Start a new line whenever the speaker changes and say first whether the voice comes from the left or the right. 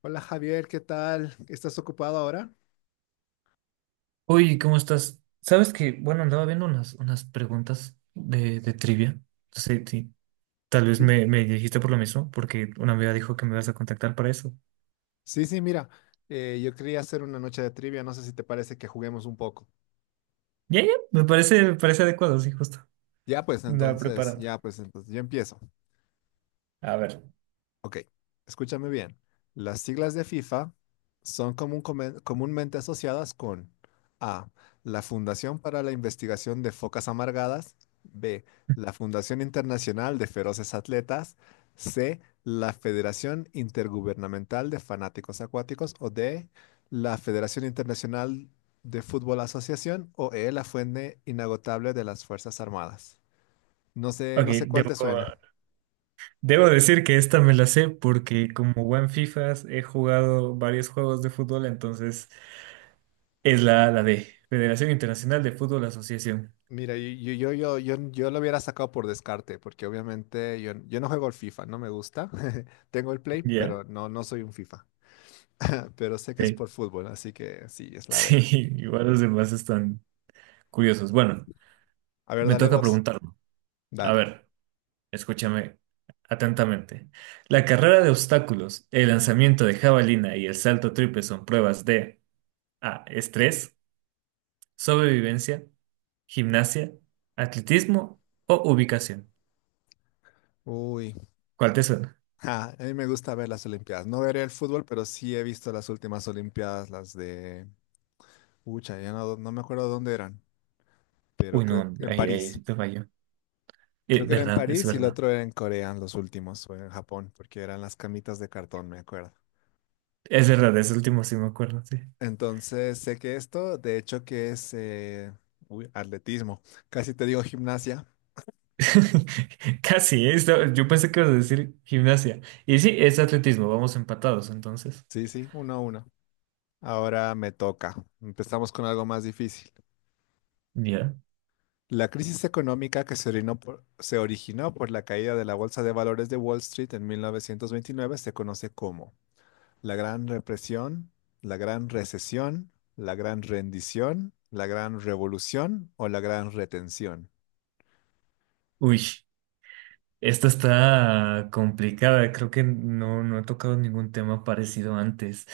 left: Hola Javier, ¿qué tal? ¿Estás ocupado ahora?
right: Oye, ¿cómo estás? Sabes que, bueno, andaba viendo unas preguntas de trivia. Sí, sí. Tal vez
left: Sí,
right: me dijiste por lo mismo, porque una amiga dijo que me vas a contactar para eso.
left: sí, sí, mira, yo quería hacer una noche de trivia, no sé si te parece que juguemos un poco.
right: Ya, ya, me parece adecuado, sí, justo. Andaba preparando.
left: Ya pues entonces, yo empiezo.
right: A ver.
left: Ok, escúchame bien. Las siglas de FIFA son comúnmente asociadas con A, la Fundación para la Investigación de Focas Amargadas; B, la Fundación Internacional de Feroces Atletas; C, la Federación Intergubernamental de Fanáticos Acuáticos; o D, la Federación Internacional de Fútbol Asociación; o E, la Fuente Inagotable de las Fuerzas Armadas. No sé,
right: Ok,
left: no sé cuál
right: debo,
left: te suena.
right: debo decir que esta me la sé porque como buen FIFAs he jugado varios juegos de fútbol, entonces es la de Federación Internacional de Fútbol Asociación.
left: Mira, yo, yo lo hubiera sacado por descarte, porque obviamente yo, yo no juego al FIFA, no me gusta. Tengo el Play,
right: Ya,
left: pero no, no soy un FIFA. Ah, pero sé que es
right: sí.
left: por fútbol, así que sí, es la
right: Sí,
left: de.
right: igual los demás están curiosos. Bueno.
left: A ver,
right: Me
left: dale
right: toca
left: vos.
right: preguntarlo. A
left: Dale.
right: ver, escúchame atentamente. La carrera de obstáculos, el lanzamiento de jabalina y el salto triple son pruebas de A. Estrés, sobrevivencia, gimnasia, atletismo o ubicación.
left: Uy,
right: ¿Cuál te suena?
left: ah, a mí me gusta ver las Olimpiadas. No veré el fútbol, pero sí he visto las últimas Olimpiadas, las de Ucha, ya no, no me acuerdo dónde eran, pero
right: Uy,
left: creo
right: no,
left: que en
right: ahí
left: París.
right: sí te falló.
left: Creo que era en
right: Verdad, es
left: París y el
right: verdad.
left: otro era en Corea, los últimos, o en Japón, porque eran las camitas de cartón, me acuerdo.
right: Es verdad, es último sí me acuerdo, sí.
left: Entonces sé que esto, de hecho, que es uy, atletismo. Casi te digo gimnasia.
right: Casi, yo pensé que ibas a decir gimnasia. Y sí, es atletismo, vamos empatados entonces.
left: Sí, sí, uno a uno. Ahora me toca. Empezamos con algo más difícil.
right: Ya.
left: La crisis económica que se originó por la caída de la Bolsa de Valores de Wall Street en 1929 se conoce como la Gran Represión, la Gran Recesión, la Gran Rendición, la Gran Revolución o la Gran Retención.
right: Uy. Esta está complicada, creo que no he tocado ningún tema parecido antes.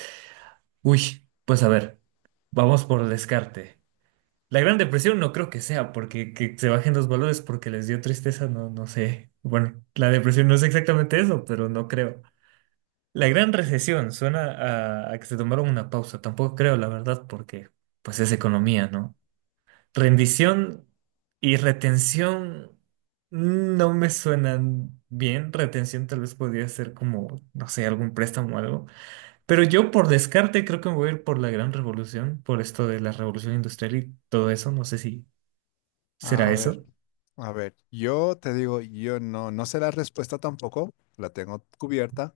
right: Uy, pues a ver, vamos por descarte. La Gran Depresión no creo que sea, porque que se bajen los valores porque les dio tristeza, no, no sé. Bueno, la depresión no es exactamente eso, pero no creo. La Gran Recesión suena a que se tomaron una pausa, tampoco creo, la verdad, porque pues es economía, ¿no? Rendición y retención no me suenan bien. Retención tal vez podría ser como, no sé, algún préstamo o algo. Pero yo por descarte creo que me voy a ir por la gran revolución, por esto de la revolución industrial y todo eso. No sé si será
left: A ver.
right: eso.
left: A ver, yo te digo, yo no, no sé la respuesta tampoco, la tengo cubierta,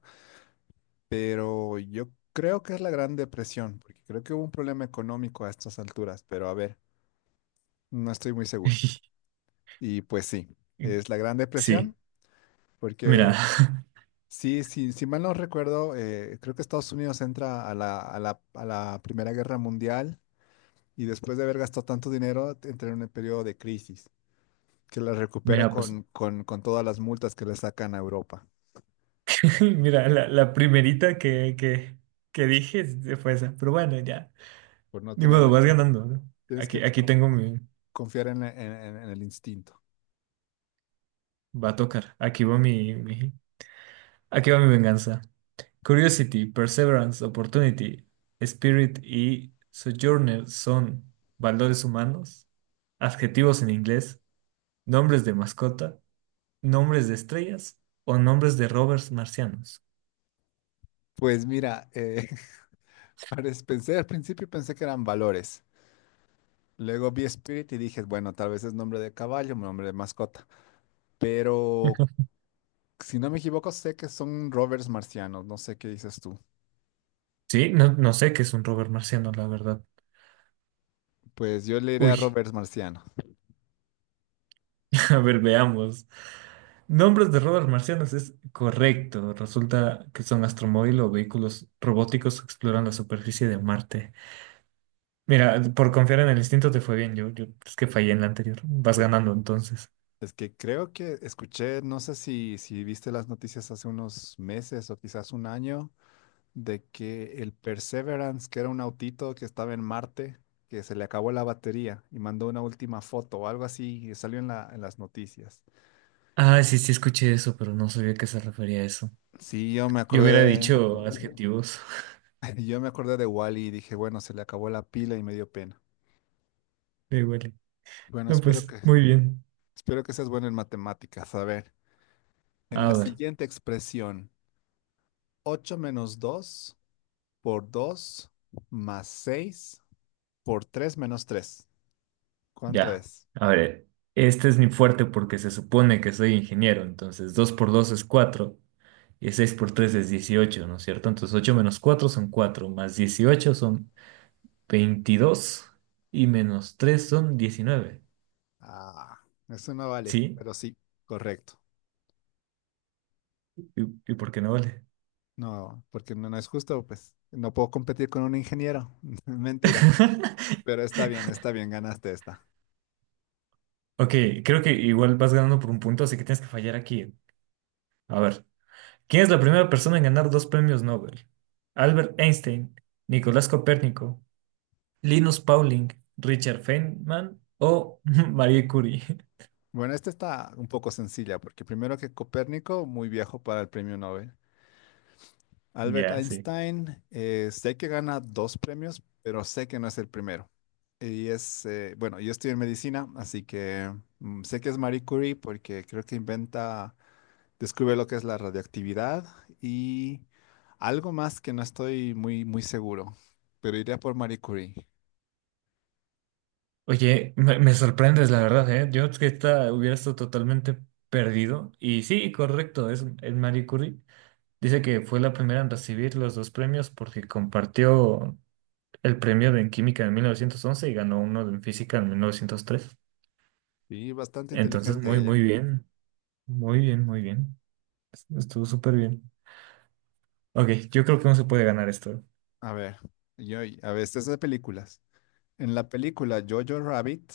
left: pero yo creo que es la Gran Depresión, porque creo que hubo un problema económico a estas alturas, pero a ver, no estoy muy seguro. Y pues sí, es la Gran
right: Sí,
left: Depresión, porque
right: mira,
left: sí, sí, si mal no recuerdo, creo que Estados Unidos entra a la Primera Guerra Mundial y después de haber gastado tanto dinero, entra en un periodo de crisis, que la recupera
right: mira, pues,
left: con, con todas las multas que le sacan a Europa.
right: mira, la primerita que dije fue esa. Pero bueno, ya,
left: Por no
right: ni modo,
left: tenerle
right: vas
left: fe.
right: ganando, ¿no?
left: Tienes que
right: Aquí tengo mi,
left: confiar en, en el instinto.
right: va a tocar, aquí va mi, aquí va mi venganza. Curiosity, Perseverance, Opportunity, Spirit y Sojourner son valores humanos, adjetivos en inglés, nombres de mascota, nombres de estrellas o nombres de rovers marcianos.
left: Pues mira, pensé, al principio pensé que eran valores. Luego vi Spirit y dije, bueno, tal vez es nombre de caballo, nombre de mascota. Pero si no me equivoco, sé que son rovers marcianos. No sé qué dices tú.
right: Sí, no, no sé qué es un rover marciano, la verdad.
left: Pues yo le iré a
right: Uy,
left: rovers marcianos.
right: a ver, veamos. Nombres de rovers marcianos es correcto. Resulta que son astromóvil o vehículos robóticos que exploran la superficie de Marte. Mira, por confiar en el instinto te fue bien. Yo es que fallé en la anterior. Vas ganando entonces.
left: Es que creo que escuché, no sé si, si viste las noticias hace unos meses o quizás un año, de que el Perseverance, que era un autito que estaba en Marte, que se le acabó la batería y mandó una última foto o algo así y salió en la, en las noticias.
right: Ah, sí, sí escuché eso, pero no sabía a qué se refería eso.
left: Sí, yo me
right: Yo hubiera
left: acordé de,
right: dicho adjetivos.
left: yo me acordé de Wally y dije, bueno, se le acabó la pila y me dio pena.
right: Me huele.
left: Bueno,
right: No,
left: espero
right: pues,
left: que,
right: muy bien.
left: Espero que seas bueno en matemáticas. A ver, en
right: A
left: la
right: ver,
left: siguiente expresión, 8 menos 2 por 2 más 6 por 3 menos tres, ¿cuánto
right: ya.
left: es?
right: A ver, este es mi fuerte porque se supone que soy ingeniero. Entonces, 2 por 2 es 4 y 6 por 3 es 18, ¿no es cierto? Entonces, 8 menos 4 son 4 más 18 son 22 y menos 3 son 19.
left: Ah, eso no vale,
right: ¿Sí?
left: pero sí, correcto.
right: ¿Y por qué no vale?
left: No, porque no, no es justo, pues no puedo competir con un ingeniero. Mentira, pero está bien, ganaste esta.
right: Ok, creo que igual vas ganando por un punto, así que tienes que fallar aquí. A ver, ¿quién es la primera persona en ganar dos premios Nobel? ¿Albert Einstein, Nicolás Copérnico, Linus Pauling, Richard Feynman o Marie Curie?
left: Bueno, esta está un poco sencilla, porque primero que Copérnico, muy viejo para el premio Nobel. Albert
right: Ya, sí.
left: Einstein, sé que gana dos premios, pero sé que no es el primero. Y es, bueno, yo estoy en medicina, así que mm, sé que es Marie Curie porque creo que inventa, descubre lo que es la radioactividad y algo más que no estoy muy, muy seguro, pero iría por Marie Curie.
right: Oye, me sorprendes, la verdad, ¿eh? Yo es que esta hubiera estado totalmente perdido. Y sí, correcto, es Marie Curie. Dice que fue la primera en recibir los dos premios porque compartió el premio de en química en 1911 y ganó uno en física en 1903.
left: Y bastante
right: Entonces,
left: inteligente
right: muy,
left: ella.
right: muy bien. Muy bien, muy bien. Estuvo súper bien. Ok, yo creo que no se puede ganar esto.
left: A ver, yo, a ver, esta es de películas. En la película Jojo Rabbit,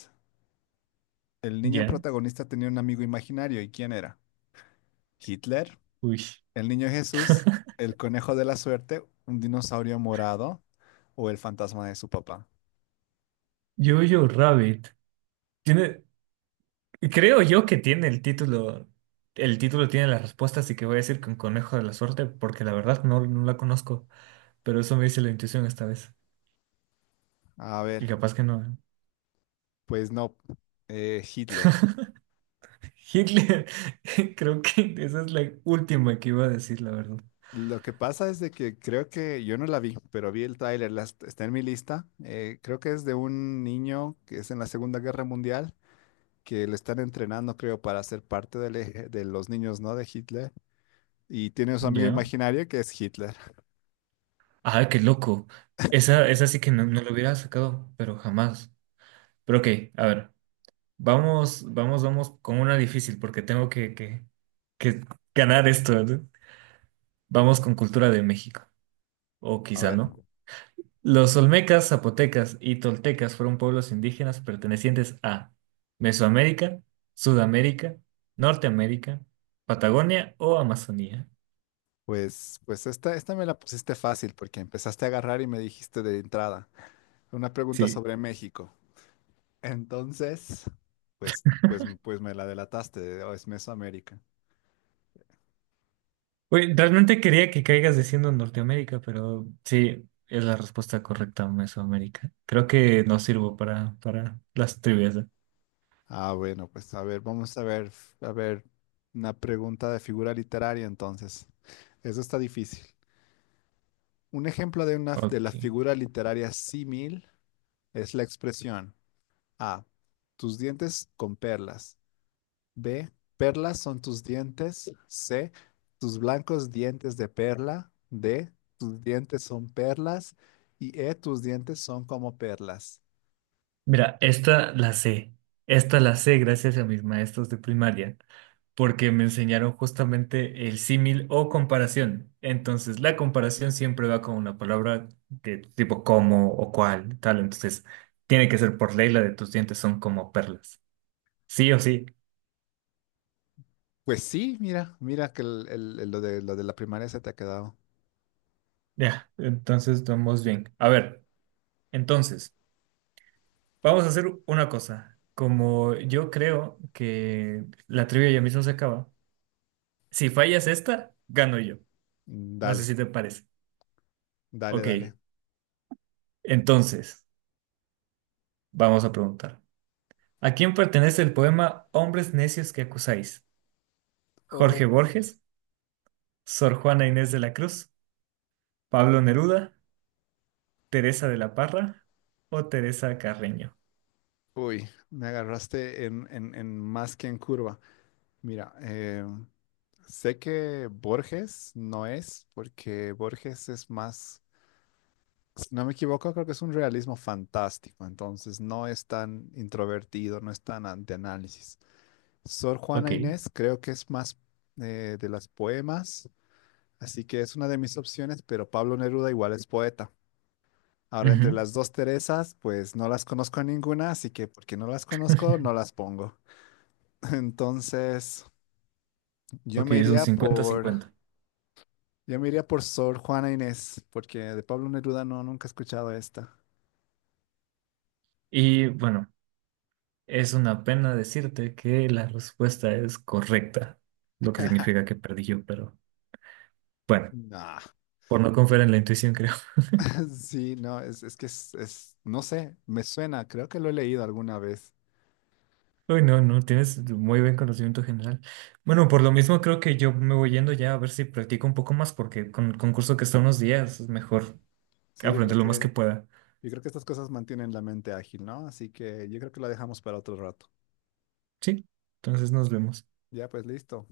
left: el niño
right: Ya.
left: protagonista tenía un amigo imaginario. ¿Y quién era? ¿Hitler?
right: Uy.
left: ¿El niño Jesús? ¿El conejo de la suerte? ¿Un dinosaurio morado? ¿O el fantasma de su papá?
right: Jojo Rabbit. Tiene, creo yo que tiene el título. El título tiene las respuestas, así que voy a decir con conejo de la suerte, porque la verdad no, no la conozco. Pero eso me dice la intuición esta vez.
left: A
right: Y
left: ver,
right: capaz que no. ¿Eh?
left: pues no, Hitler.
right: Hitler. Creo que esa es la última que iba a decir, la verdad.
left: Lo que pasa es de que creo que yo no la vi, pero vi el tráiler, está en mi lista. Creo que es de un niño que es en la Segunda Guerra Mundial, que le están entrenando, creo, para ser parte de los niños, ¿no? De Hitler. Y tiene a su amigo
right: Ya.
left: imaginario que es Hitler.
right: Ah, qué loco. Esa sí que no, no lo hubiera sacado, pero jamás. Pero ok, a ver, vamos, vamos, vamos con una difícil porque tengo que ganar esto, ¿no? Vamos con cultura de México, o
left: A
right: quizá
left: ver,
right: no. Los olmecas, zapotecas y toltecas fueron pueblos indígenas pertenecientes a Mesoamérica, Sudamérica, Norteamérica, Patagonia o Amazonía.
left: pues, pues esta me la pusiste fácil porque empezaste a agarrar y me dijiste de entrada una pregunta
right: Sí.
left: sobre México. Entonces, pues, pues, pues me la delataste, o es Mesoamérica.
right: Güey, realmente quería que caigas diciendo Norteamérica, pero sí, es la respuesta correcta, Mesoamérica. Creo que no sirvo para las trivias, ¿eh?
left: Ah, bueno, pues a ver, vamos a ver, una pregunta de figura literaria entonces. Eso está difícil. Un ejemplo de una de la
right: Ok.
left: figura literaria símil es la expresión A, tus dientes con perlas; B, perlas son tus dientes; C, tus blancos dientes de perla; D, tus dientes son perlas; y E, tus dientes son como perlas.
right: Mira, esta la sé. Esta la sé gracias a mis maestros de primaria, porque me enseñaron justamente el símil o comparación. Entonces, la comparación siempre va con una palabra de tipo como o cual, tal. Entonces, tiene que ser por ley la de tus dientes son como perlas. Sí o sí.
left: Pues sí, mira, mira que lo de la primaria se te ha quedado.
right: Ya, entonces vamos bien. A ver, entonces, vamos a hacer una cosa. Como yo creo que la trivia ya mismo se acaba, si fallas esta, gano yo. No sé
left: Dale.
right: si te parece.
left: Dale, dale.
right: Ok, entonces, vamos a preguntar. ¿A quién pertenece el poema Hombres necios que acusáis? ¿Jorge
left: Uy,
right: Borges, Sor Juana Inés de la Cruz, Pablo Neruda, Teresa de la Parra o Teresa Carreño?
left: uy, me agarraste en, en más que en curva. Mira, sé que Borges no es, porque Borges es más, si no me equivoco, creo que es un realismo fantástico, entonces no es tan introvertido, no es tan de análisis. Sor Juana
right: Ok.
left: Inés creo que es más de las poemas, así que es una de mis opciones, pero Pablo Neruda igual es poeta. Ahora, entre
right: Ujú.
left: las dos Teresas, pues no las conozco a ninguna, así que porque no las conozco, no las pongo. Entonces, yo
right: Ok,
left: me
right: es un
left: iría por,
right: cincuenta-cincuenta.
left: yo me iría por Sor Juana Inés, porque de Pablo Neruda no, nunca he escuchado esta.
right: Y bueno. Es una pena decirte que la respuesta es correcta, lo que significa que perdí yo, pero bueno,
left: Nah.
right: por no confiar en la intuición, creo.
left: Sí, no, es que es, no sé, me suena, creo que lo he leído alguna vez.
right: Uy, no, no, tienes muy buen conocimiento general. Bueno, por lo mismo creo que yo me voy yendo ya a ver si practico un poco más, porque con el concurso que está unos días es mejor
left: Sí, yo creo
right: aprender lo más
left: que,
right: que pueda.
left: yo creo que estas cosas mantienen la mente ágil, ¿no? Así que yo creo que la dejamos para otro rato.
right: Sí, entonces nos vemos.
left: Ya, pues listo.